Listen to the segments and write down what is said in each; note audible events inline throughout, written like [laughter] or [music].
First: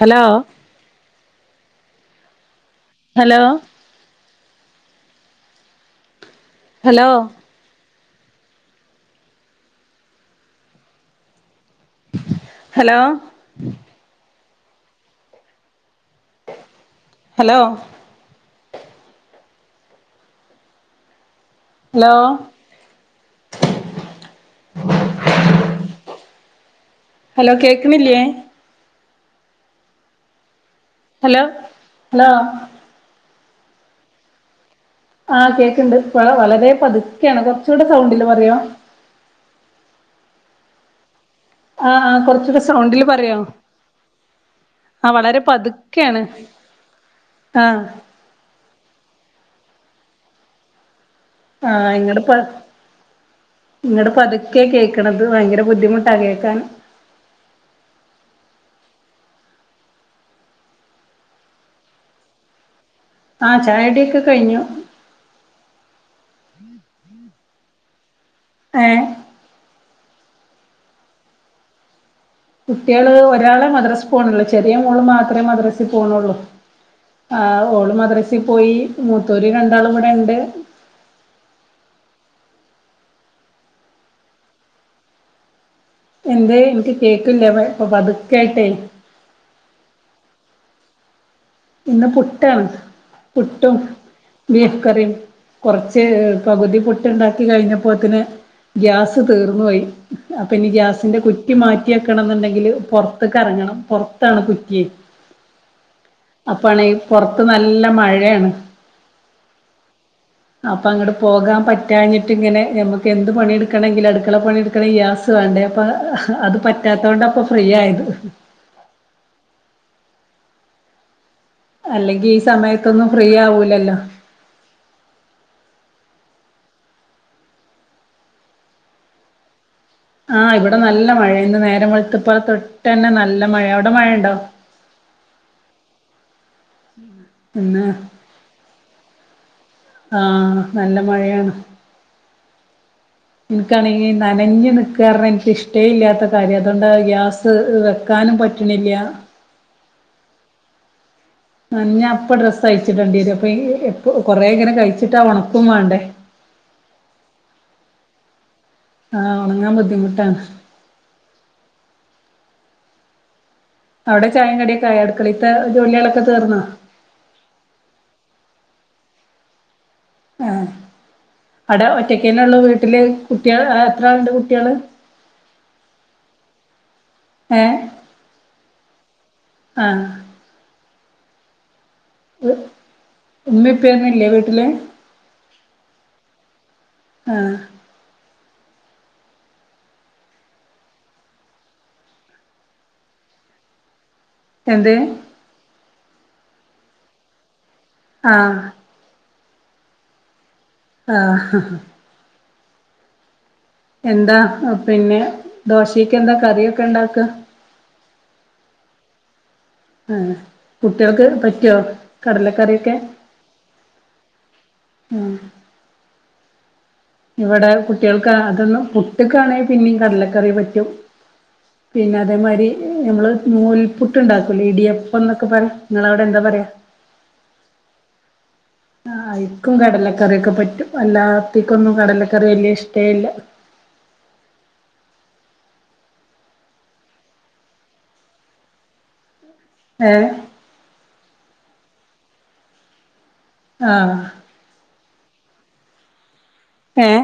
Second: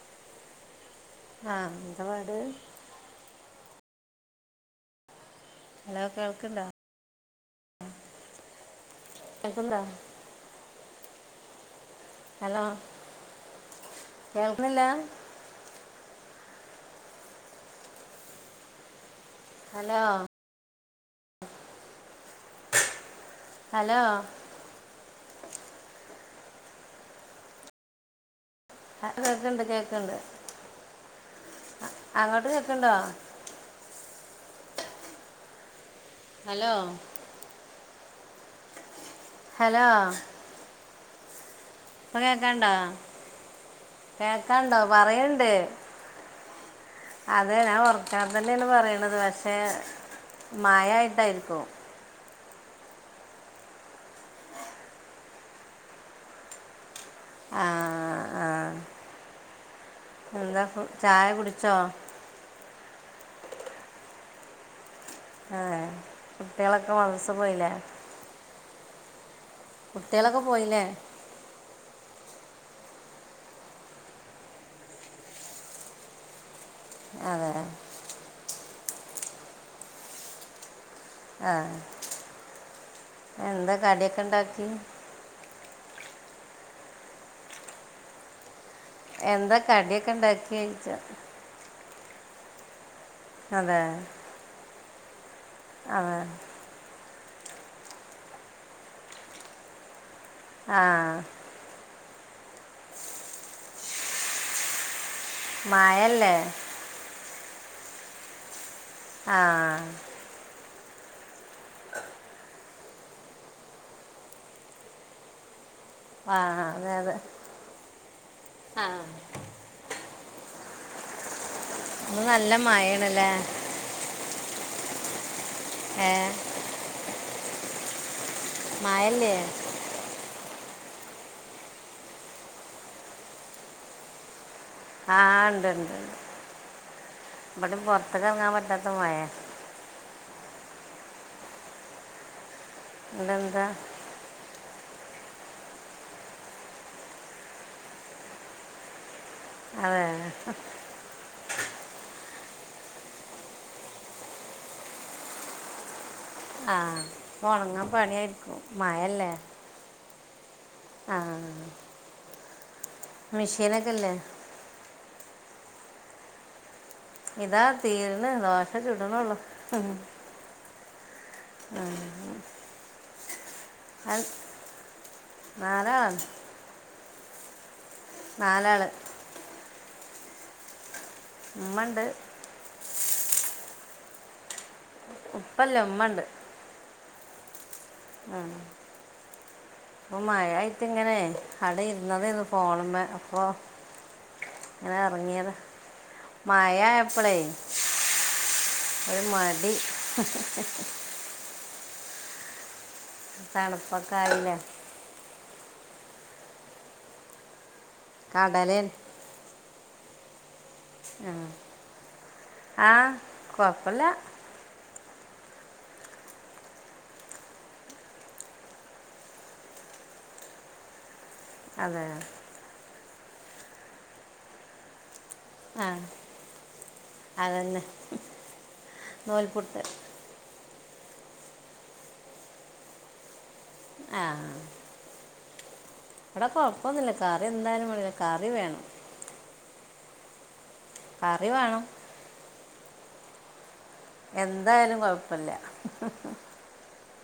Hello ആ എന്താ പാട് ഹലോ ഹലോ കേൾ ഹലോ [unintelligible] റാ ഹലോ കേൾക്കുന്നില്ല hello hello hello hello hello കേക്കണില്ലേ ആ കേക്ണ്ട് കേക്കണ്ട് ഹലോ ഹലോ ആഹ കേൾക്കണ്ട് വളരെ ഹലോ പതുക്കെയാണ് കുറച്ചൂടെ സൗണ്ടില് പറയാോ ഹലോ ആഹ് ആ ഇപ്പം കൊറച്ചൊക്ക കേൾക്കണ്ടോ സൗണ്ടില് പറയാ കേൾക്കണ്ടോ ആ വളരെ പറയുന്നുണ്ട് പതുക്കെയാണ് അതെ ഞാൻ ആഹ് ഉറക്കെ തന്നെയാണ് പറയണത് പക്ഷെ മഴ ആയി ആഹ് ഇങ്ങടെപ്പ നിങ്ങുടെ പതുക്കെ കേക്കണത് ഭയങ്കര ബുദ്ധിമുട്ടാ കേക്കാൻ ആഹ ആ എന്താ ചായ കുടിച്ചോ ആഹ ചായടിയൊക്കെ കഴിഞ്ഞു ആഹ കുട്ടികളൊക്കെ മദ്രസ പോയിലെ ഏ കുട്ടികളൊക്കെ പോയില്ലേ കുട്ടികള് ഒരാളെ മദ്രസ പോണുള്ളൂ ചെറിയ മോള് മാത്രമേ മദ്രസ പോണള്ളൂ ആ് അതെ ഓള് മദ്രസിൽ പോയി മൂത്തൂര് രണ്ടാളും ഇവിടെ ഉണ്ട് ആഹ എന്താ കടിയൊക്കെ ഉണ്ടാക്കണ് എന്താ എനിക്ക് കേക്കില്ല ഇപ്പൊ പതുകെ ആയിട്ട് എന്താ കടിയൊക്കെ ഉണ്ടാക്കിയ ചോയിച്ച ഇന്ന് പുട്ടാണ് പുട്ടും അതെ ബീഫ് കറിയും കുറച്ച് അതെ പകുതി പുട്ടുണ്ടാക്കി കഴിഞ്ഞപ്പോത്തിന് ഗ്യാസ് തീർന്നു പോയി ഇനി ആ ഗ്യാസിന്റെ കുറ്റി മാറ്റാണ് മാറ്റണം എന്നുണ്ടേൽ പുറത്തിക് ഇറങ്ങണം പുറത്ത് ആണ് കുറ്റി മഴയല്ലേ ഇപ്പോണേൽ പുറത്ത് നല്ല മഴയാണ് ആഹ അപ്പൊ അങ്ങട്ട് പോകാൻ പറ്റാിഞ്ഞിട്ട് ഇങ്ങനെ നമുക്ക് എന്ത് പണിെടുക്കണമെങ്കിൽ അടുക്കള പണിയെടുക്കണമെങ്ക ഗ്യാസ് വേണ്ടേ അപ്പ ആ അത് അതെ പറ്റാത്ത അതെ കൊണ്ടഇപ്പൊ ഫ്രീ ആയത് ആ ഇന്ന് അല്ലെങ്കി ഈ നല്ല സമയത്തൊന്നും ഫ്രീ മഴയാണല്ലേ ആവൂലല്ലോ എഏ മഴല്ലെ ആഹ് ഇവിടെ നല്ല മഴ ഇന്ന് നേരം വെളുത്തുപ്പം തൊട്ട് തന്നെ നല്ല മഴ അവിടെ മഴയുണ്ടോ ആഹ് ഉണ്ടുണ്ട് ഇവിടെ ഇന്ന് പുറത്ത് ഇറങ്ങാൻ പറ്റാത്ത മഴ ആണ് ആഹ നല്ല മഴയാണ് ഇതെന്താ എനിക്കാണെങ്കിൽ നനഞ്ഞു നിൽക്കുന്ന കാരണം എനിക്കിഷ്ട്ടെ ഇല്ലാത്ത കാര്യം അതുകൊണ്ട് ഗ്യാസ് വെക്കാനും പറ്റണില്ല അതെെ ന്ന ഞാനിപ്പം ഡ്രസ്സ് അഴിച്ചിട്ടേണ്ടിവരും അപ്പൊ കൊറെേ ഇങ്ങനെ കഴിച്ചിട്ടാ ഉണക്കും വേണ്ടേ ആഹ് ഉണങ്ങാൻ പണിയായിരിക്കും ആഹ് ഉണങ്ങാൻ ബുദ്ധിമുട്ടാണ് ആഹ അവിടെ ചായ കടിയൊക്കെ ആയോ അടുക്കളത്തെ ജോലികളൊക്കെ തീർന്നോ ഇതാ തീരുന്നു ദോശ ചുടുന്നുള്ളു ആ അടെ ഒറ്റക്കന്നെള്ളു വീട്ടില് കുട്ട്യാള് ഏ എത്രാള്ണ്ട് കുട്ടിയാള് നാലാളാണ് ഏ നാലാള് ആ മ്മണ്ട് മ്മി ഇപ്പന്നുല്ലേ വീട്ട്ല് പ്പല്ല ഉമ്മണ്ട് ആ ആ പ്പൊ മഴായിട്ട്ങ്ങനെ കട ഇരുന്നതെന്ന് ഫോൺമെ പ്പൊ എന്ത് ങ്ങനെർങ്ങിയത് മയാഎപ്പളേ ആ ആഹ തണുപ്പൊക്കെ എന്താ ആയില്ലേ പിന്നെ ദോശേക്കെന്താ കറിയൊക്കെണ്ടാക്ക കടലൻ ആഹ് കുട്ടിൾക്ക് പറ്റോ ആ കടലക്കറിയൊക്കെ കുഴപ്പമില്ല ഉം ഇവിടെ കുട്ടിൾക്ക് അതൊന്നും പുട്ടിക്കാണെ പിന്നെയും കടലക്കറി പറ്റും അതെ പിന്നെ അതേമാരി നമ്മള് നൂൽപുട്ട്ണ്ടാക്കുലെ ഇടിയ പ്പന്നൊക്കെ പറിം ആ ങ്ങളവിടെന്താ പറയാ അതന്നെ ആഹ് ഇക്കും നൂൽപുട്ട് കടലക്കറിയൊക്കെ പറ്റും അല്ലാത്തിക്കൊന്നും കടലക്കറി വല്ല്യ ഇഷ്ടേ ഇല്ല ആഹ് വിടെ കൊഴപ്പൊന്നുല്ല കറി എന്തായാലും മാണ്ടില്ല കറി വേണം ഏയ് കറി വേണം ആഹ് എന്തായാലും കൊഴപ്പല്ല ഏയ്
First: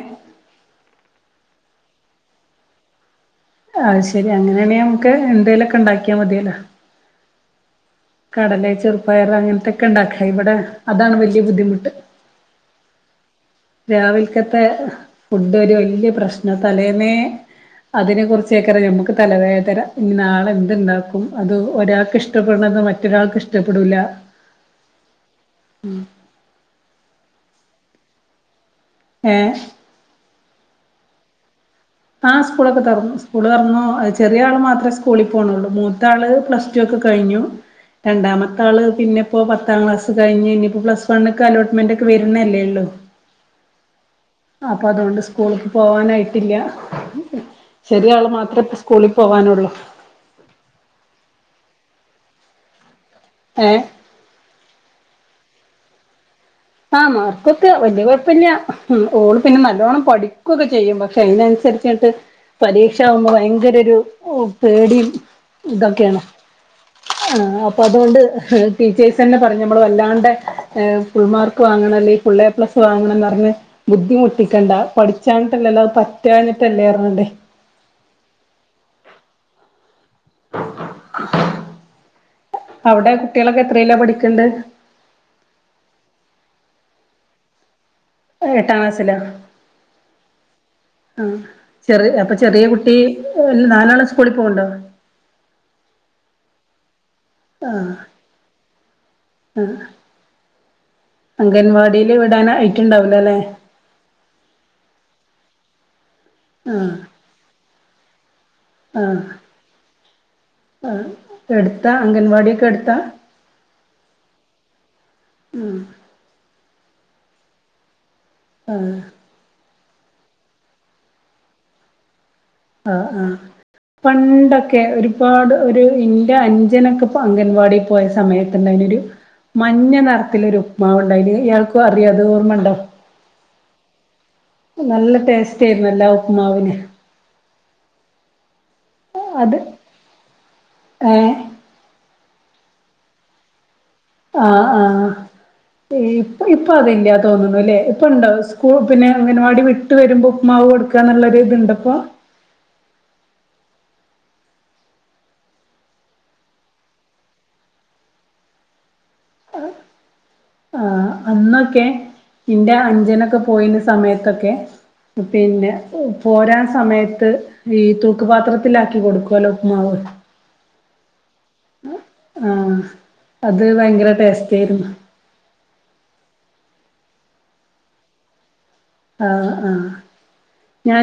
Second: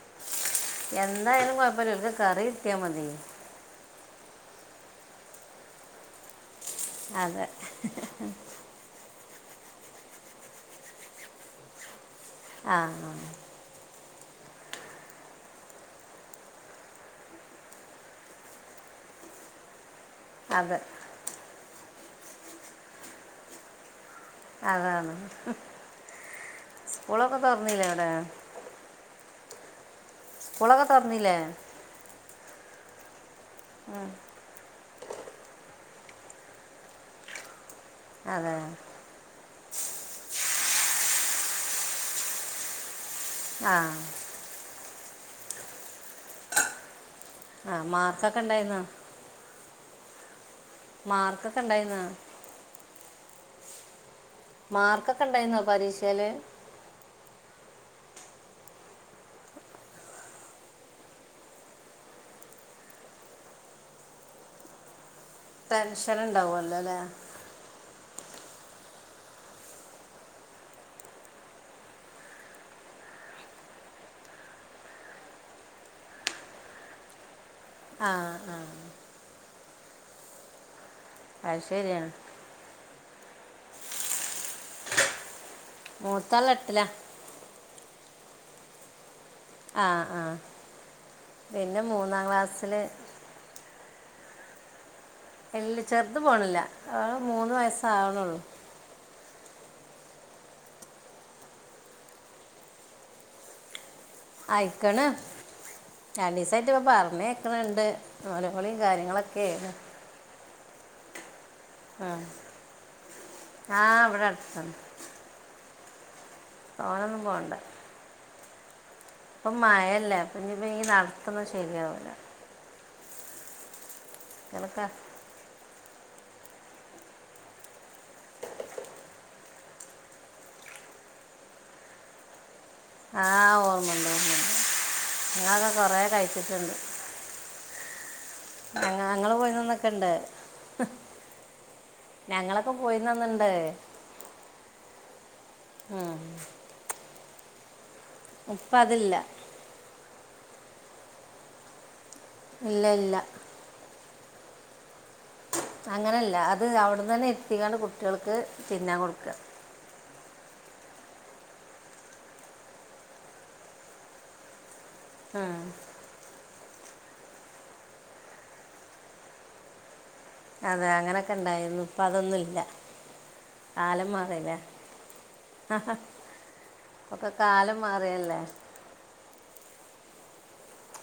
എന്തായാലും കുഴപ്പല്ലൽക്ക് കറി കിട്ടിയാ മതി അയ് ശെരി അങ്ങനെയാണെിൽ നമുക്ക് എന്തേലുമൊക്കെ ഉണ്ടാക്കിയാ മതിയല്ലോ അതെ കടല ചെറുപ്പയർ അങ്ങനത്തൊക്കെ ഇണ്ടാക്കാ ഇവിടെ അതാണ് വല്ല്യ ബുദ്ധിമുട്ട് ആഹ് ആഹ് രാവിൽക്കത്തെ ഫുഡൊരു വല്ല്യ പ്രശ്നാ തലേന്നേ അതിനെ കുറിച്ചേക്കറിയാം നമക്ക് തലവേതന ഇനി നാളെ അതെ എന്ത്ണ്ടാക്കും അത് ഒരാക്ക് ഇഷ്ടപ്പെട്ണത് മറ്റൊരാൾക്ക് ഇഷ്ടപ്പെടൂല. അതാണ് സ്കൂളൊക്കെ തോറന്നിലവിടെ ഏഹ് സ്ക്കൂളൊക്കെ തൊർന്നിലെ ആ സ്കൂളൊക്കെ തൊർന്ന് സ്കൂള് തൊറന്നൂ ചെറിയ ആള് മാത്രേ സ്ക കൂളിൽ പോണോള്ളൂ മൂത്താള് പ്ലസ് ടു ഒക്കെ കഴിഞ്ഞു. അതെ രണ്ടാമത്തെ ആള് പിന്നിപ്പോ പത്താം ക്ലാസ് കഴിഞ്ഞ് നി പ്ലസ് വൺക്കലോട്ട്മെന്റ് ഒക്കെ വരുന്നല്ലേള്ളു ആഹ് പ്പ അതുകൊണ്ട് സ്കൂള്ക്ക് പോകാനായിട്ടില്ല ആ ചെറിയാള് മാർക്കൊക്കെ മാത്രേപ്പ ഉണ്ടായിരുന്നോ സ്കൂളി പോവാനുള്ളു മാർക്കൊക്കെണ്ടായിര്ന്നാ ഏഹ് മാർക്കൊക്കെ ഇണ്ടായിര്ന്നോ പരീക്ഷേല് ആഹ് മാർക്കൊക്കെ വല്യ കുഴപ്പല്ല. ഓള് പിന്നെ നല്ലോണ്ണം പഠിക്കൊക്കെ ചെയ്യും പക്ഷെ അയ്നൻസ [unintelligible] പരീക്ഷാകുമ്പോ ഭയങ്കര ഒരു പേടിയും ടെൻഷൻ ഇതൊക്കെയാണ്. ഉണ്ടാവുമല്ലോ അല്ലേ ആ അപ്പൊ അതുകൊണ്ട് ടീച്ചേഴ്സ് തന്നെ പറഞ്ഞു നമ്മൾ വല്ലാണ്ടെ ഫുൾ മാർ വാങ്ങണം അല്ലെങ്ക പുള്ളയ പ്ലസ് ക്ക് വാങ്ങണം അല്ലെ ഫുൾ എ പ്ലസ് വാങ്ങണം ന്ന് പറഞ് ബുദ്ധിമുട്ടിക്കണ്ട പഠിച്ചാഞ്ഞിട്ടല്ലല്ലൊ പറ്റാഞ്ഞ് ട്ടല്ലേ പറഞ്ഞാണ്ടെ ആഹ് ആഹ് അത് ശരിയാണ് കുട്ടിയേളൊക്കെ എത്രേല്ലാ പഠിക്കണ്ട് മൂത്താള് എട്ടില എട്ടാം ക്ലാസ്സില ആ ആ അഹ് പിന്നെ ചെർ മൂന്നാം അപ്പൊ ചെറ്യേ ക്ലാസ്സിൽ കുട്ടി നാലാള് സ് കൂളി പോവ്ണ്ടോ ഇല്ല ചെറ്ത് പോണില്ല അത് മൂന്ന് വയസാവ്ണൊള്ളു ആഹ് അംഗൻവാടിയില് വിടാൻ ആയിട്ട്ണ്ടാവൂല ലേ ആയിക്ക്ണ് രണ്ടീസായിട്ട് ആ ഇപ്പൊ പറഞ്ഞേക്ക്ണിണ്ട് നൊലോളിം കാര്യങ്ങളൊക്കേണ് ആഹ് എടുത്താ അംഗൻവാടിയൊക്കെ എടുത്താ ആ ആ ഇവിടെ അടുത്താണ് ഉം തോനൊന്നും പോണ്ട ആഹ് ഇപ്പ മഴല്ലേ അപ്പഞ്ഞ്പ്പം ഈ നടത്തൊന്നും ശരിയാവൂല ആ ആഹ് പണ്ടൊക്കെ ഞങ്ങൾക്ക് ഒരുപാട് ഒരു ഇന്റെ അഞ്ചനൊക്കപ്പ അംഗൻവാടി പോയ സമയത്ത് ഇണ്ടായ്നി ഒരു മഞ്ഞ നറത്തിലൊരു ഉപ്പ്മാവ് ഇണ്ടായിനി ഇയാൾക്കു അറിയൊ അത് ഓർമ്മണ്ടോ ആഹ് ഓർമ്മണ്ട് ഓർമ്മണ്ട് നല്ല ഞാ ടേസ്റ്റ് ഒക്കെ കൊറേ ആയിരുന്നല്ലോ ആ കഴിച്ചിട്ടുണ്ട് ഉപ്പ്മാവിന് [unintelligible] ഇങ്ങള് അത് പോയിര്ന്ന അന്നൊക്കണ്ടത് ഏഹ് ഞങ്ങളൊക്കെ പോയിര്ന്ന അന്ന്ണ്ടത് ആഹ് ആഹ് ഉം. ഈപ്പ ഇപ്പ അതില്ല തോന്നുന്നുല്ലെ ഇപ്പണ്ടോ ഇപ്പം സ്കൂൾ പിന്നെ അതില്ല അംഗനവാടി വിട്ട് വരുമ്പോ ഉപ്പ്മാവ് കൊടുക്കാന്നുള്ള ഒര് ഇത്ണ്ടപ്പൊ ഇല്ല ഇല്ല അങ്ങനെല്ല അത് അവിടന്നന്നെ ഇര്ത്തിക്കാണ്ട് കുട്ട്യള്ക്ക് തിന്നാൻ കൊടുക്ക ആഹ് അന്നൊക്കെ ഇന്റെ അഞ്ചനൊക്കെ പോയിന്യ സമയത്തൊക്കെ ഉം. പിന്നെ പോരാൻ സമയ ത്ത് ഈ തൂക്കുപാത്രത്തിലാക്കി കൊടുക്കുവല്ലോ ഉപ്പ്മാവ് അതെ അങ്ങനൊക്കെ ഇണ്ടായിരുന്നു ഇപ്പൊ അതൊന്നുല്ല ആഹ് അത് ഭയങ്കര ടേസ്റ്റേരുന്നു ഒക്കെ കാലം മാറിയല്ലേ ആ ആ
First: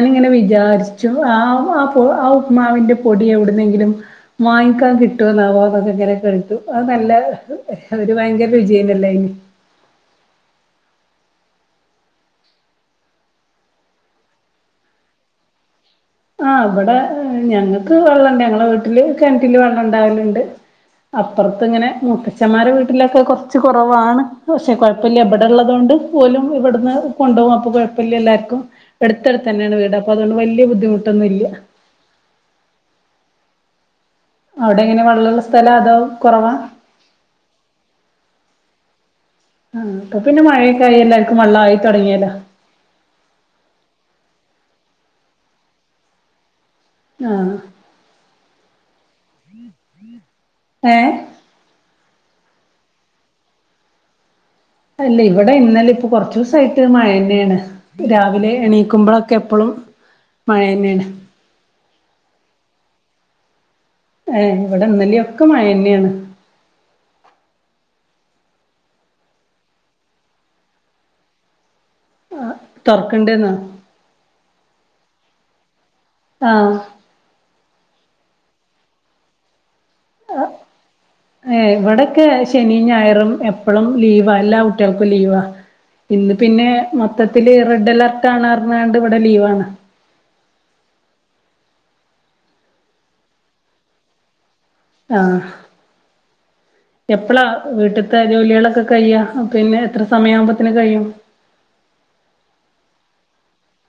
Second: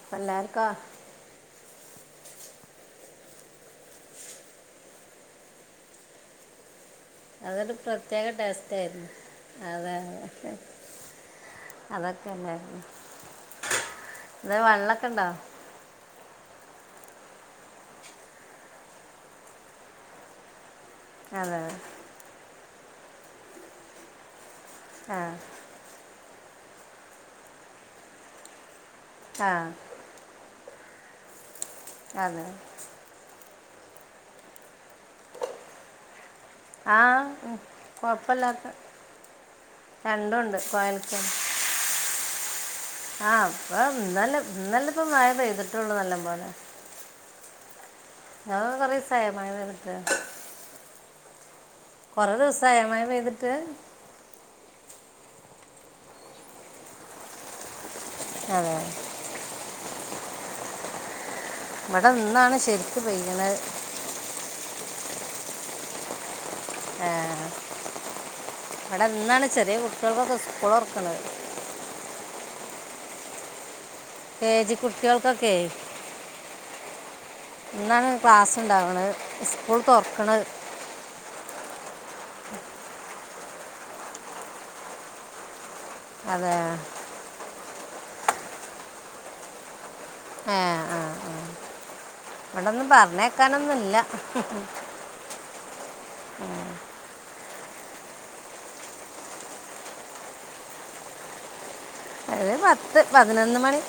അപ്പം എല്ലാവർക്കും വിചാരിച്ചു ആഹ് ആഹ് ആ ഉപ്പ്മാവിന്റെ പൊടി എവിട്ന്നെങ്കിലും വാങ്ങിക്കാൻ കിട്ടൊന്നാവൊ അതൊക്കെങ്ങനെ കേട്ടു അതൊരു പ്രത്യേക ടേസ്റ്റ് ആയിരുന്നു രുചിയന്നല്ലേയ്ന് അതെ [unintelligible] അതൊക്കണ്ടായിരുന്നു വെ വെള്ളൊക്കണ്ടോ ആ ഇവടെ ഞങ്ങക്ക് വെള്ളണ്ട് ഞങ്ങളെ വീട്ടില് കെണറ്റില് വെള്ളം ഇണ്ടാവല്ണ്ട് അതെ അപ്പുറത്ത് ഇങ്ങനെ മൂത്തച്ന്മാരെ വീട്ടിലൊക്കെ കൊറച്ച് കൊറവാണ് പക്ഷെ ആ കൊഴപ്പല്ല ഇബടെ ഇള്ളതുകൊണ്ട് ഓലും ഇബട്ന്ന് കൊണ്ടോവും അപ്പൊ കൊഴപ്പല്ല എല്ലാർക്കും എടുത്ത് ആ അടുത്തന്നെയാണ് വീട് അപ്പൊ അതോണ്ട് വല്ല്യ ബുദ്ധിമുട്ടൊന്നുല്ല അതെ അവിടെങ്ങനെ വെള്ളള്ള സ്ഥലൊ അതോ കൊറവാ ആഹ് മ് കൊഴപ്പല്ലാത്ത ആഹ് ഇപ്പൊ പിന്നെ മഴയൊക്കായി എല്ലാർക്കും വെള്ളായി തൊടങ്ങിയല്ലോ ഇന്നല്ലെപ്പ മഴ പെയ്തിട്ടൊള്ളൂ നല്ലംപോലെ ആഹ് ഇങ്ങള്കൊക്കെ കൊറേ ദിവസായോ മഴ പെയ്തിട്ട് ഏ കൊറെ ദിവസായൊ മഴ പെയ്തിട്ട് അല്ലെ ഇവിടെ ഇന്നലെ ഇപ്പൊ കൊറച്ചോസായിട്ട് മഴന്നേണ് രാവിലെ അതെ എണീക്കുമ്പോളൊക്കെ എപ്പളും മഴന്നേണ് ഇവിടെ ഇന്നാണ് ശരിക്കും പെയ്യ്ണെ ഏ ഇവിടെ ഇന്നലൊക്കെ മഴന്നേണ് ഏഹ് ഇവിടെന്നാണ് ചെറിയ കുട്ട്യള്ക്കൊക്കെ സ്കൂളൊറക്ക്ണത് തൊറ്ക്ക്ണ്ടന്നൊ കെ ജി കുട്ട്യള്ക്കൊക്കെ ആഹ് ഇന്നാണ് ക്ലാസ്സുണ്ടാവണെ സ്കൂൾ തൊറ്ക്ക്ണെ ഏ ഇവിടെയൊക്കെ ശനിയും ഞായറും എപ്പഴും ലീവാ എല്ലാ കുട്ടികൾക്കും ലീവാവാ ഇന്ന് അതെ പിന്നെ മൊത്തത്തില്ൽ റെഡ് അലർട്ട് കാണർുന്നണ്ട് ഇവിടെ ലീവാണ് ആഹ ആഹ ആ ഇവിടൊന്നും പറഞ്ഞേക്കാനൊന്നുംല്ല ആഹ എപ്പഴാ വീട്ടത്തെ ജോലികളൊക്കെ കഴ്യാ പിന്നെ എത്ര സമയ ആകുമ്പോത്തന് കഴിയും അത് പത്ത് പതിനൊന്ന് മണി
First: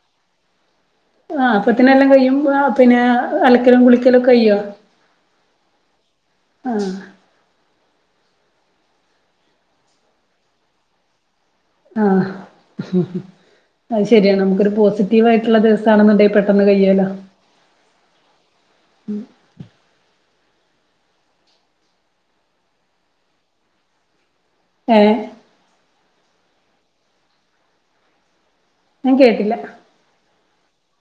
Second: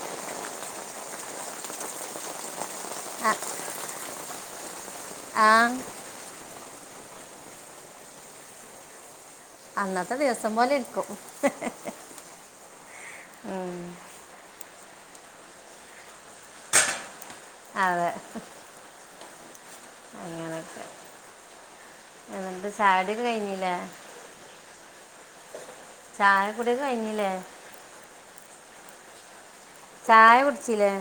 ആ അപ്പത്തിന എല്ലാം കഴിയും പിന്നെ ആ, അലക്കലും കുളിക്കലൊ ഒക്കെ കയ്യോ ആ ആഹ അന്നത്തെ ദിവസം പോലെ എടുക്കും ആഹ അത് ശരിയാണ് നമുക്കരു പോസിറ്റ അതവായിട്ടുള്ള ദിവസാണെന്നുണ്ടേ പെട്ടെന്ന് കയ്യല്ലോ അതെ ഉം അങ്ങനെയൊക്കെ എന്താ ചായ കുടി ഒക്കെ കഴിഞ്ഞില്ലേ ഏ ചായ കുടി ഒക്കെ കഴിഞ്ഞില്ലേ ഞാ കേട്ടില്ല ചായ കുടിച്ചില്ലേ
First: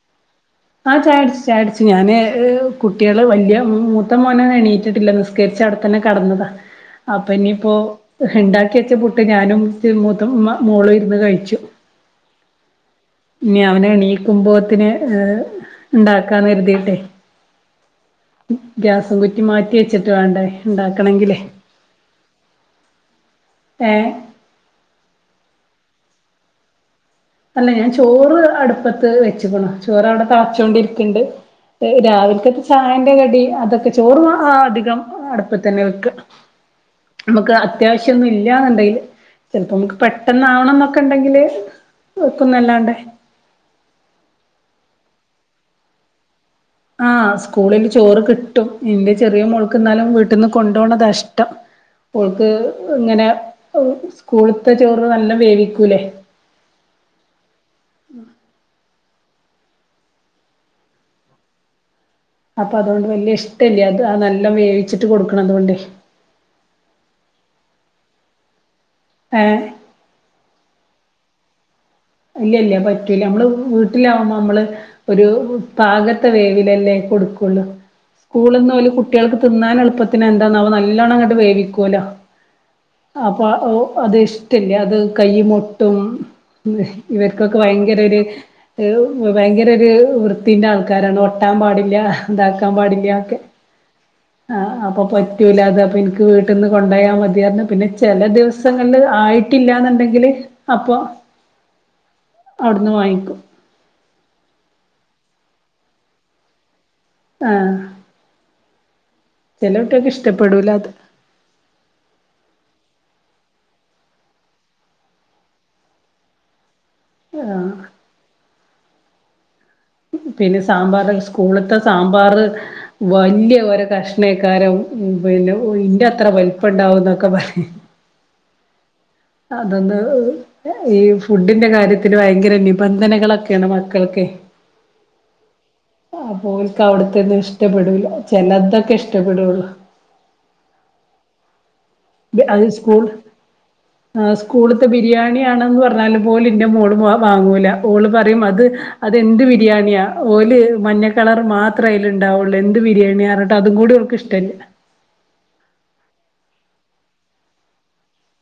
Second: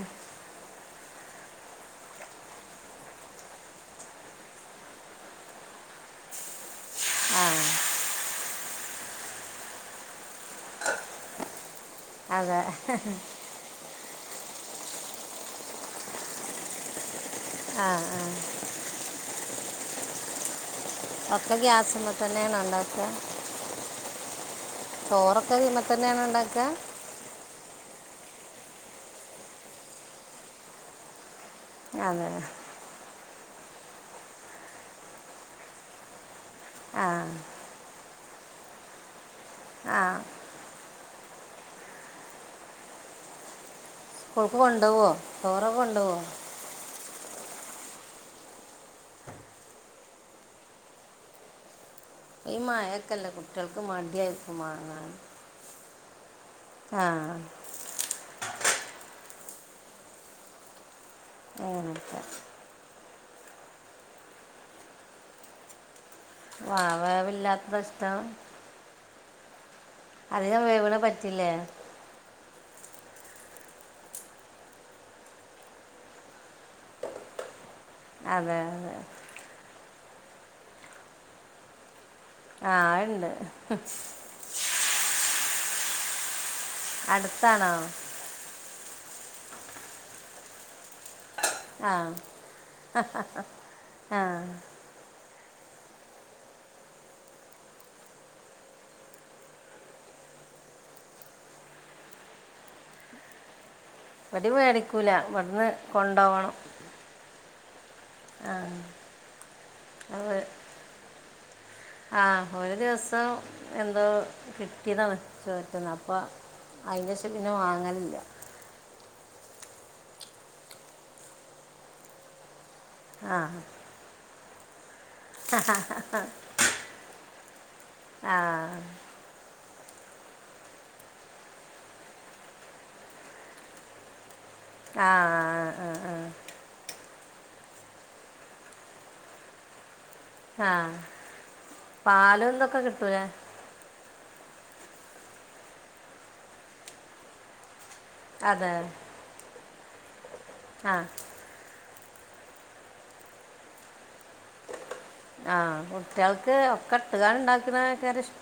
ആ് ചാടച്ചു ചാടിച്ചു ഞാാന് കുട്ടികള് വല്ിയ മൂത്തം മോന എണീറ്റിട്ടില്ല നിസ്കരിച്ചട തന്നെ കടന്നതാ അപ്പൊ ആ ഇനിയിപ്പോൊ ഹിണ്ടാക്കി വെച്ച പുട്ട് ഞാനും മൂത്ത മോളും ഇരുന്ന് കഴിച്ചു അതെ ഇനി അവന എണീക്കുമ്പോത്തിന് ർ ഉണ്ടാക്കാന്ന് കരുതിീട്ടെ ആഹ ആ കുറ്റി മാറ്റി വെച്ചിട്ട വേണ്ടേ ഇണ്ടാക്കണെങ്കിലേ ഒക്കെ ഗ്യാസ്പ തന്നെയണ ഉണ്ട ഏഹ് ചോറൊക്കെ തന്നെയാണ് ഉണ്ടാക്കുക അല്ല ഞാൻ ചോറ് അടുപ്പത്ത് വെച്ചു പോണ ചോറ് അവിടെ തളച്ചൊണ്ടിരിക്കണ്ട് അതെ രാവിലക്ക ചായന്റെ കടി അതൊക്കെ ചോറ് അധികം അടപ്പ തന്നെ വെക്ക ആ നമുക്ക് അത്യാവശ്യൊന്നും ഇല്ലന്നുണ്ടെങ്കില് ചിലപ്പോ നമുക്ക് ആ പെട്ടെന്ന്ാവണം എന്നൊക്കെ ണ്ടെങ്കില് വക്കുന്നല്ലാണ്ടേ സ്കൂൾക്ക് കൊണ്ടുപോവുക ചോറൊക്കെ കൊണ്ടുപോവോ ആഹ് സ്കൂളില് ചോറ് കിട്ടും ഇന്റെ ചെറിയ മോൾക്കെന്നാലും വീട്ടിൽന്ന് കൊണ്ടൊണ താ ഇഷ്ടം ഓൾക്ക് ഈ ഇങ്ങനെ മഴയൊക്കെയല്ലേ കുട്ടികൾക്ക് മടിയായിരിക്കും സ്കൂളത്തെ ചോറ് നല്ല വേവിക്കൂലേ ആഹ് [inaudible] അപ്പൊ അതുകൊണ്ട് വല്യ ഇഷ്ടല്ല്യാ അത് നല്ല വേവിച്ചിട്ട് കൊടുക്കണം അതുകൊണ്ടെ വാവ വല്ലാത്തിഷ്ടം ഏഹ് അധികം വേവണ പറ്റില്ലേ ഇല്ല ഇല്ല പറ്റൂല അമ്മള് വീട്ടിലാകുമ്പോ അമ്മള് ഒരു പാകത്തെ വേവിലല്ലേ കൊടുക്കൊള് അതെ സ്കൂളിൽന്ന് പോല അതെ കുട്ടികൾക്ക് തിന്നാൻ എളുപ്പത്തിനന് എന്താന്നാവ നല്ലോണ്ണം അങ്ങോട്ട് വേവിക്കുവല്ലോ ആ ഉണ്ട് അപ്പൊ ഓ അത് ഇഷ്ടല്ലേ അത് കൈ മൊട്ടും ഇവർക്കൊക്കെ അടുത്താണോ ഭയങ്കര ഒരു ഭയങ്കര ഒരു വൃത്തിന്റെ ആൾക്കാരാണ് ഒ കട്ടാൻ ആ പാടില്ല ഇതാക്കാൻ പാടില്ല ഒക്കെ ആ അപ്പൊ പൊ പറ്റല്ലാതെ അപ്പോ ഇനിക്ക് വീട്ടിന്ന് കൊണ്ടോയ മതിയാർന്ന് പിന്നെ ചില ദിവസങ്ങളിൽ ആയിട്ടില്ലാന്നുണ്ടെങ്കില് അപ്പൊ അവിടുന്ന് വാങ്ങിക്കും ഇവിടെ മേടിക്കൂല ഇവിടുന്ന് കൊണ്ടോവണം ആഹ് ആഹ് ചില കുട്ടികൾകൊക്കെ ഇഷ്ടപ്പെടൂല അത് ആഹ് ഒരു ദിവസം എന്തോ കിട്ടിയതാണ് ചോറ്റുന്ന അപ്പൊ അയിന് ശേഷം പിന്നെ ആ വാങ്ങലില്ല പിന്നെ സാമ്പാറ് സ്കൂളത്തെ സാമ്പാർ ആ വലിയ ഓരോ കഷ്ണ കാരം ഉ പിന്നെ ഇന്റെ അത്ര വലിപ്പം ഉണ്ടാവുംന്നൊക്കെ പറ ആ അതൊന്ന് ഈ ഫുഡിന്റെ കാര്യത്തിന് ഭയങ്കര നിബന്ധനകളൊക്കെയാണ് മക്കൾക്കെ ആ ആ ആ പോലിക്ക അവിടുത്ത്ന്ന് ഇഷ്ടപ്പെടൂല ചെലദൊക്കെ ഇഷ്ടപ്പെടുള്ളു ആഹ പാലും അത് എന്തൊക്കെ സ്കൂൾ കിട്ടൂലേ ആഹ് സ്കൂളത്തെ ബിരിയാണിയാണെന്ന് പറഞ്ഞാല് പോലും ഇൻ്റെ മോളും വാങ്ങൂല്ല ഓള് പറയും അത് അതെ അതെന്ത് ബിരിയാണിയാ ഓല് ആ മഞ്ഞക്കളർ മാ അത്രേ അയിലുണ്ടാവുള്ളു എന്ത് ബിരിയാണിയാണ്ന്ന് അറിഞ്ഞിട്ട് അതും കൂടി അവക്ക് ഇഷ്ടല്ല്യ ആഹ് കുട്ടികൾക്ക് ഒക്കെ ഇട്ടുകൻ ഉണ്ടാക്കണതൊക്കെയാണിശ്